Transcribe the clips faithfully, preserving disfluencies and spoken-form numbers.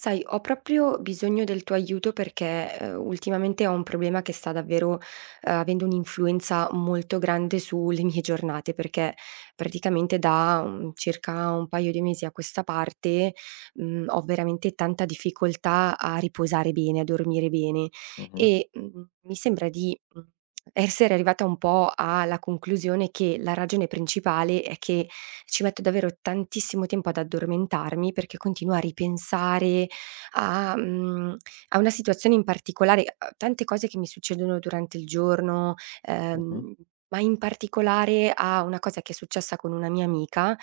Sai, ho proprio bisogno del tuo aiuto perché, ehm, ultimamente ho un problema che sta davvero, uhm, avendo un'influenza molto grande sulle mie giornate, perché praticamente da, mhmm, circa un paio di mesi a questa parte, mhmm, ho veramente tanta difficoltà a riposare bene, a dormire bene Mh-mh, e, mhmm, mi sembra di, mhmm, essere arrivata un po' alla conclusione che la ragione principale è che ci metto davvero tantissimo tempo ad addormentarmi perché continuo a ripensare a mhmm, a una situazione in particolare, a tante cose che mi succedono durante il giorno, mh-mh, ehm, ma in particolare a una cosa che è successa con una mia amica,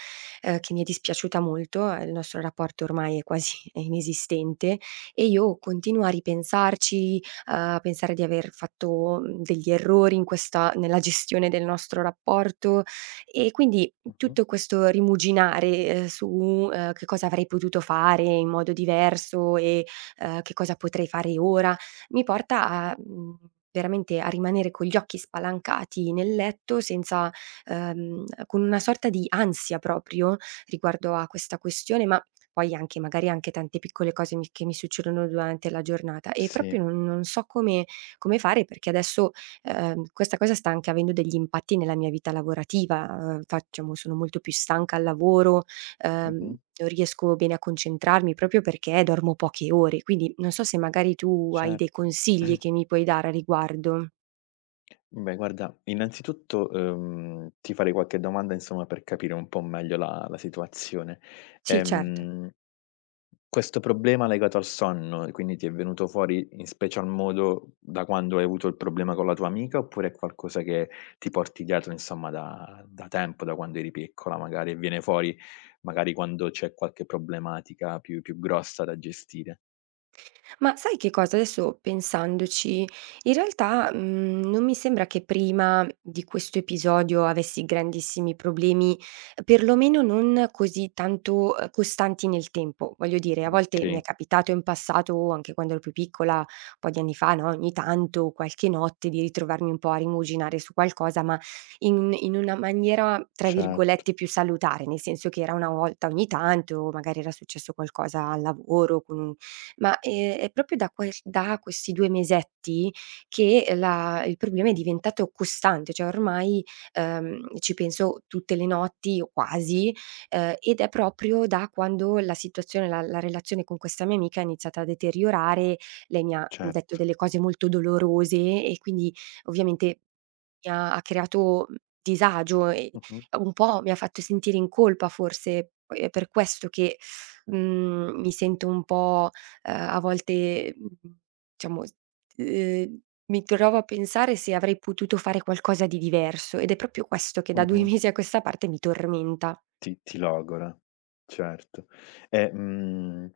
ehm, che mi è dispiaciuta molto, ehm, Il nostro rapporto ormai è quasi inesistente e io continuo a ripensarci, a pensare di aver fatto, mhmm, degli errori in questa nella gestione del nostro rapporto e quindi mh-mh. tutto questo rimuginare, ehm, su, uhm, che cosa avrei potuto fare in modo diverso e, ehm, che cosa potrei fare ora, mi porta a mhmm, veramente a rimanere con gli occhi spalancati nel letto senza, ehm, con una sorta di ansia proprio riguardo a questa questione, ma poi anche magari anche tante piccole cose mi che mi succedono durante la giornata e Sì, proprio non non so come come fare perché adesso Ehm, questa cosa sta anche avendo degli impatti nella mia vita lavorativa, ehm, facciamo sono molto più stanca al lavoro, ehm, mh-mh, non riesco bene a concentrarmi proprio perché dormo poche ore, quindi non so se magari tu hai dei certo. consigli che mi puoi dare a riguardo. Beh guarda, innanzitutto, uhm, ti farei qualche domanda insomma per capire un po' meglio la la situazione. Sì, certo. Ehm, Questo problema legato al sonno, quindi ti è venuto fuori in special modo da quando hai avuto il problema con la tua amica, oppure è qualcosa che ti porti dietro insomma da da tempo, da quando eri piccola magari, e viene fuori magari quando c'è qualche problematica più più grossa da gestire? Ma sai che cosa? Adesso pensandoci, in realtà, mhmm, non mi sembra che prima di questo episodio avessi grandissimi problemi, perlomeno non così tanto, ehm, costanti nel tempo. Voglio dire, a volte mi è Okay, capitato in passato, anche quando ero più piccola, un po' di anni fa, no, ogni tanto, qualche notte, di ritrovarmi un po' a rimuginare su qualcosa, ma in in una maniera, tra cer virgolette, "più salutare", nel senso che era una volta ogni tanto, magari era successo qualcosa al lavoro con un ma, ehm, è proprio da ques da questi due mesetti che la il problema è diventato costante, cioè ormai, ehm, ci penso tutte le notti o quasi, ehm, ed è proprio da quando la situazione la la relazione con questa mia amica è iniziata a deteriorare. Lei mi ha detto certo. delle cose molto dolorose e quindi ovviamente mi ha ha creato, mhmm, disagio e Mh-mh, un po' mi ha fatto sentire in colpa forse, poi è per questo che, mhmm, mi sento un po'. Ehm, a volte, mhmm, diciamo, ehm, mi trovo a pensare se avrei potuto fare qualcosa di diverso ed è proprio questo che da due mh-mh. mesi a questa parte mi tormenta. Ti ti logora, certo. E, mhmm,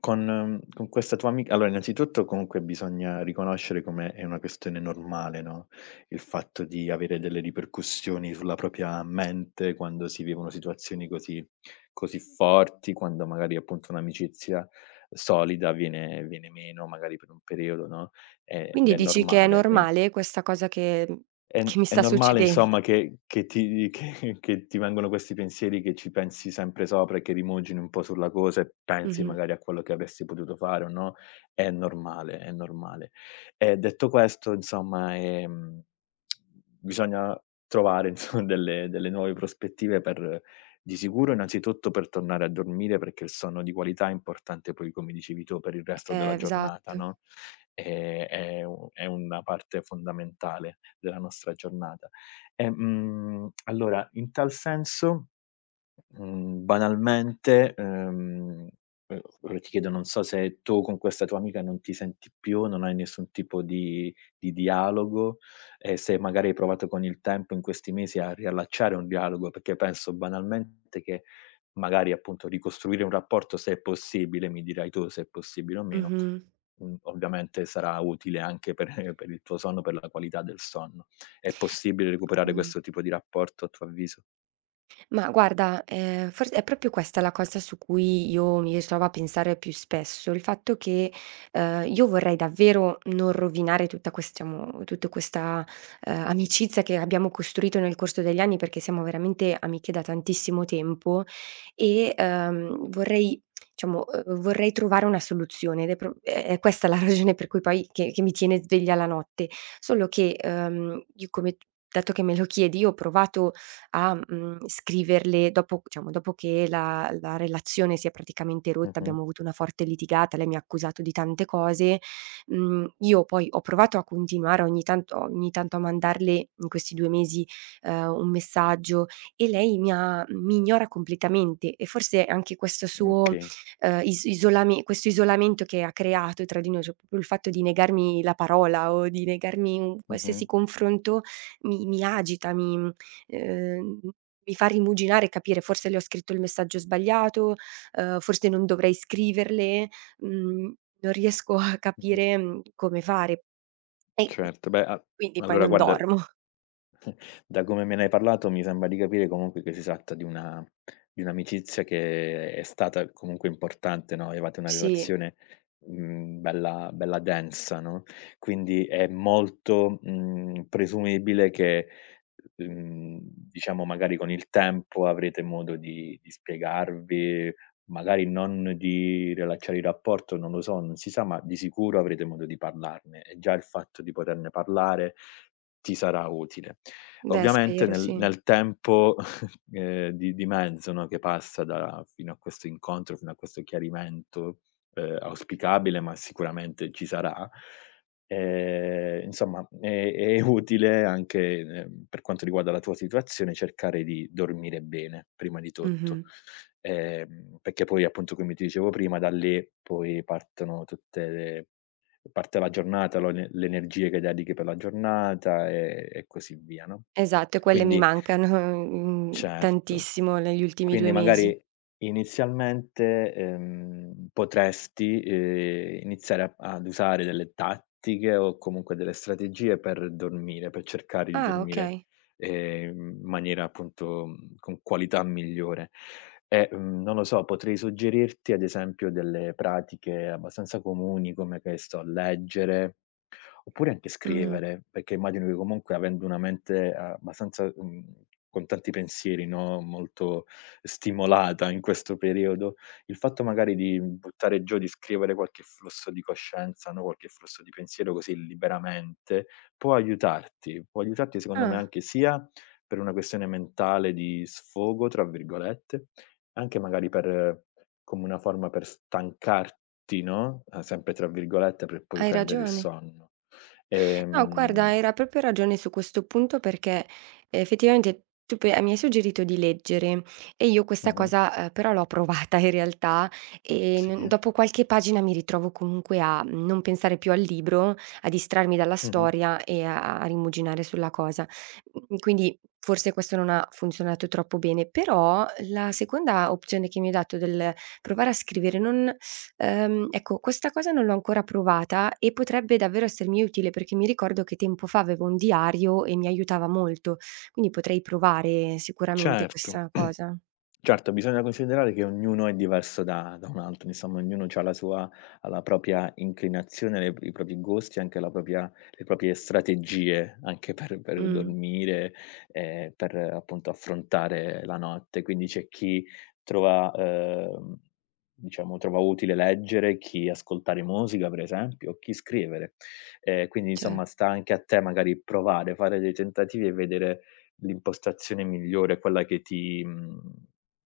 con con questa tua ami allora innanzitutto comunque bisogna riconoscere come è una questione normale, no, il fatto di avere delle ripercussioni sulla propria mente quando si vivono situazioni così così forti, quando magari appunto un'amicizia solida viene viene meno, magari per un periodo, no, ehm, ed Quindi è dici che è normale, quin normale questa cosa che mhmm, È n che mi è sta normale succedendo? insomma che che ti che che ti vengono questi pensieri, che ci pensi sempre sopra e che rimugini un po' sulla cosa e pensi Mh-mh. magari a quello che avresti potuto fare o no, è normale, è normale. E detto questo insomma, ehm, bisogna trovare insomma delle delle nuove prospettive per di sicuro innanzitutto per tornare a dormire, perché il sonno di qualità è importante poi, come dicevi tu, per il resto della Eh, giornata, esatto. no, ehm, è u è una parte fondamentale della nostra giornata. E, mhmm, allora in tal senso Mhmm, banalmente, ehm, uhm, ora ti chiedo, non so se tu con questa tua amica non ti senti più, non hai nessun tipo di di dialogo e se magari hai provato con il tempo in questi mesi a riallacciare un dialogo, perché penso banalmente che magari appunto ricostruire un rapporto se è possibile, mi dirai tu se è possibile o meno, Mh-mh. mhmm, ovviamente sarà utile anche per per il tuo sonno, per la qualità del sonno. È possibile recuperare Mh. questo tipo di rapporto a tuo avviso? Ma guarda, ehm, forse è proprio questa la cosa su cui io mi ritrovo a pensare più spesso, il fatto che, ehm, io vorrei davvero non rovinare tutta questiamo tutta questa, ehm, amicizia che abbiamo costruito nel corso degli anni, perché siamo veramente amiche da tantissimo tempo e, ehm, vorrei diciamo, uhm, vorrei trovare una soluzione ed è pro è è questa la ragione per cui poi che che mi tiene sveglia la notte. Solo che, ehm, io come dato che me lo chiedi, io ho provato a, mhmm, scriverle dopo diciamo, dopo che la la relazione si è praticamente rotta, Mh-mh, abbiamo avuto una forte litigata, lei mi ha accusato di tante cose, mhmm, io poi ho provato a continuare ogni tanto ogni tanto a mandarle in questi due mesi, ehm, un messaggio e lei mi ha mi ignora completamente e forse anche questo suo, okay. ehm, is isolame questo isolamento che ha creato tra di noi, cioè proprio il fatto di negarmi la parola o di negarmi un Mh-mh, qualsiasi confronto mi mi agita, mi Ehm, mi fa rimuginare e capire forse le ho scritto il messaggio sbagliato, ehm, forse non dovrei scriverle, mhmm, non riesco a mh-mh. capire, mhmm, come fare e Certo, beh, a quindi poi allora non guarda. dormo. Da come me ne hai parlato mi sembra di capire comunque che si tratta di una di un'amicizia che è stata comunque importante, no, avevate una Sì, relazione, mhmm, bella bella densa, no, quindi è molto, mhmm, presumibile che, mhmm, diciamo magari con il tempo avrete modo di di spiegarvi, magari non di riallacciare il rapporto, non lo so, non si sa, ma di sicuro avrete modo di parlarne e già il fatto di poterne parlare ti sarà utile. beh Ovviamente spero nel sì. nel tempo, ehm, di di mezzo, no, che passa da fino a questo incontro, fino a questo chiarimento, ehm, auspicabile, ma sicuramente ci sarà, ehm, insomma è è utile anche, ehm, per quanto riguarda la tua situazione, cercare di dormire bene, prima di tutto. Mh-mh. Ehm, perché poi appunto, come ti dicevo prima, da lì poi partono tutte le parte la giornata, lo le le energie che dedichi per la giornata e e così via, no? Esatto, e quelle mi Quindi mancano, mhmm, certo. tantissimo negli ultimi due Quindi mesi. magari inizialmente, ehm, potresti, ehm, iniziare a ad usare delle tattiche o comunque delle strategie per dormire, per cercare di Ah, dormire, okay. ehm, in maniera appunto, mhmm, con qualità migliore. E, mhmm, non lo so, potrei suggerirti ad esempio delle pratiche abbastanza comuni come, che ne so, leggere, oppure anche Mh. scrivere, perché immagino che comunque avendo una mente eh, abbastanza, mhmm, con tanti pensieri, no, molto stimolata in questo periodo, il fatto magari di buttare giù, di scrivere qualche flusso di coscienza, no, qualche flusso di pensiero così liberamente, può aiutarti, può aiutarti secondo me Ah, anche sia per una questione mentale di "sfogo" tra virgolette, anche magari per eh, come una forma per stancarti, no, ehm, sempre tra virgolette, per poi hai prendere il ragione. sonno. No, Ehm guarda, era proprio ragione su questo punto perché eh, effettivamente tu pe mi hai suggerito di leggere e io questa mh-mh, cosa, ehm, però l'ho provata in realtà e n sì, dopo qualche pagina mi ritrovo comunque a non pensare più al libro, a distrarmi dalla mh-mh, storia e a a rimuginare sulla cosa. Mhmm, quindi forse questo non ha funzionato troppo bene, però la seconda opzione che mi hai dato del provare a scrivere non. Ehm, ecco, questa cosa non l'ho ancora provata e potrebbe davvero essermi utile perché mi ricordo che tempo fa avevo un diario e mi aiutava molto, quindi potrei provare sicuramente certo. questa cosa. Certo, bisogna considerare che ognuno è diverso da da un altro, insomma, ognuno c'ha la sua ha la propria inclinazione, le i propri gusti, anche la propria le proprie strategie, anche per per Mh, dormire, ehm, per eh, appunto affrontare la notte. Quindi c'è chi trova, ehm, diciamo, trova utile leggere, chi ascoltare musica per esempio, o chi scrivere. Ehm, quindi cer insomma sta anche a te magari provare, fare dei tentativi e vedere l'impostazione migliore, quella che ti mhmm,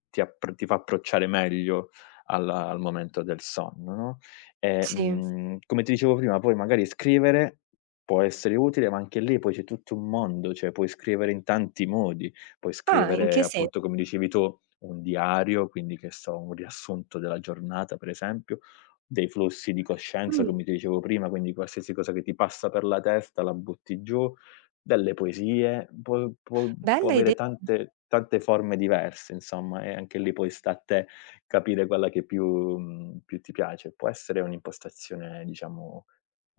ti appr ti fa approcciare meglio alla al momento del sonno, no, e, sì. mhmm, come ti dicevo prima, poi magari scrivere può essere utile, ma anche lì poi c'è tutto un mondo, cioè puoi scrivere in tanti modi, puoi Ah, in scrivere che sen appunto, come dicevi tu, un diario, quindi che so, un riassunto della giornata per esempio, dei flussi di coscienza, mh, come ti dicevo prima, quindi qualsiasi cosa che ti passa per la testa la butti giù, delle poesie, può può può bella ide avere tante tante forme diverse insomma, e anche lì poi sta a te capire quella che più mhmm, più ti piace. Può essere un'impostazione diciamo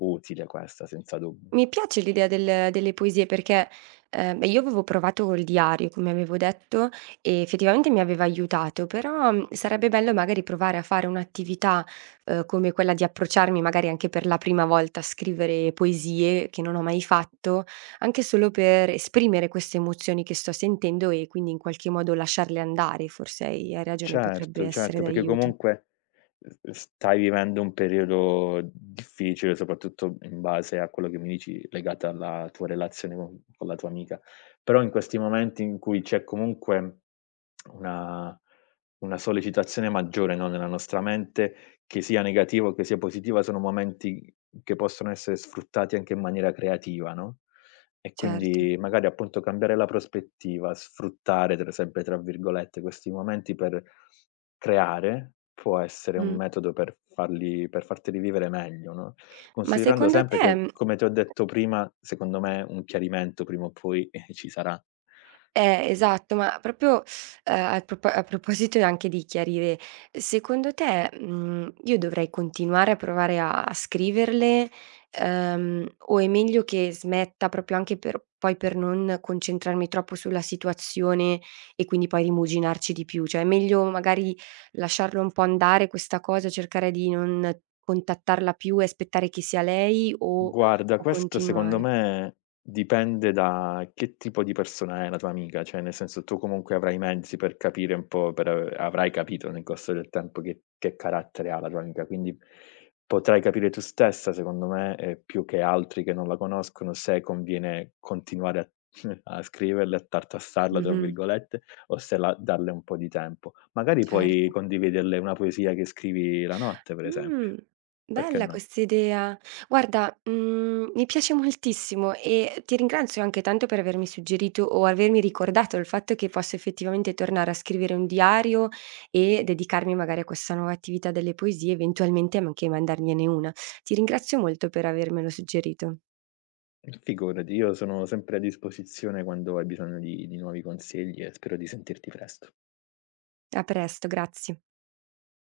utile questa, senza dubbio. Mi piace l'idea del delle poesie perché, ehm, io avevo provato col diario, come avevo detto, e effettivamente mi aveva aiutato, però, mhmm, sarebbe bello magari provare a fare un'attività, uhm, come quella di approcciarmi magari anche per la prima volta a scrivere poesie, che non ho mai fatto, anche solo per esprimere queste emozioni che sto sentendo e quindi in qualche modo lasciarle andare, forse hai hai ragione, potrebbe Certo, essere certo, perché d'aiuto. comunque, uhm, stai vivendo un periodo difficile, soprattutto in base a quello che mi dici legato alla tua relazione con con la tua amica. Però in questi momenti in cui c'è comunque una una sollecitazione maggiore, no, nella nostra mente, che sia negativa o che sia positiva, sono momenti che possono essere sfruttati anche in maniera creativa, no? E Certo. quindi magari appunto cambiare la prospettiva, sfruttare tra sempre tra virgolette, questi momenti per creare, può essere un Mh. metodo per farli per farteli vivere meglio, no, Ma considerando secondo sempre te, che, mhmm come ti ho detto prima, secondo me un chiarimento prima o poi, eh, ci sarà. Eh, esatto, ma proprio, ehm, a propo a proposito anche di chiarire, secondo te, mhmm, io dovrei continuare a provare a a scriverle, ehm, o è meglio che smetta proprio anche per poi per non concentrarmi troppo sulla situazione e quindi poi rimuginarci di più? Cioè è meglio magari lasciarlo un po' andare questa cosa, cercare di non contattarla più e aspettare che sia lei o Guarda, o questo secondo continuare? me dipende da che tipo di persona è la tua amica, cioè nel senso tu comunque avrai i mezzi per capire un po', per avrai capito nel corso del tempo che, che carattere ha la tua amica, quindi potrai capire tu stessa, secondo me, eh, più che altri che non la conoscono, se conviene continuare a, a scriverle, a tartassarla, tra Mh-mh, virgolette, o se la- darle un po' di tempo. Magari puoi certo. condividerle una poesia che scrivi la notte, per Mh, esempio, perché bella no? quest'idea. Guarda, mhmm, mi piace moltissimo e ti ringrazio anche tanto per avermi suggerito o avermi ricordato il fatto che posso effettivamente tornare a scrivere un diario e dedicarmi magari a questa nuova attività delle poesie, eventualmente anche mandargliene una. Ti ringrazio molto per avermelo suggerito. Figurati, io sono sempre a disposizione quando hai bisogno di di nuovi consigli e spero di sentirti presto. A presto, grazie.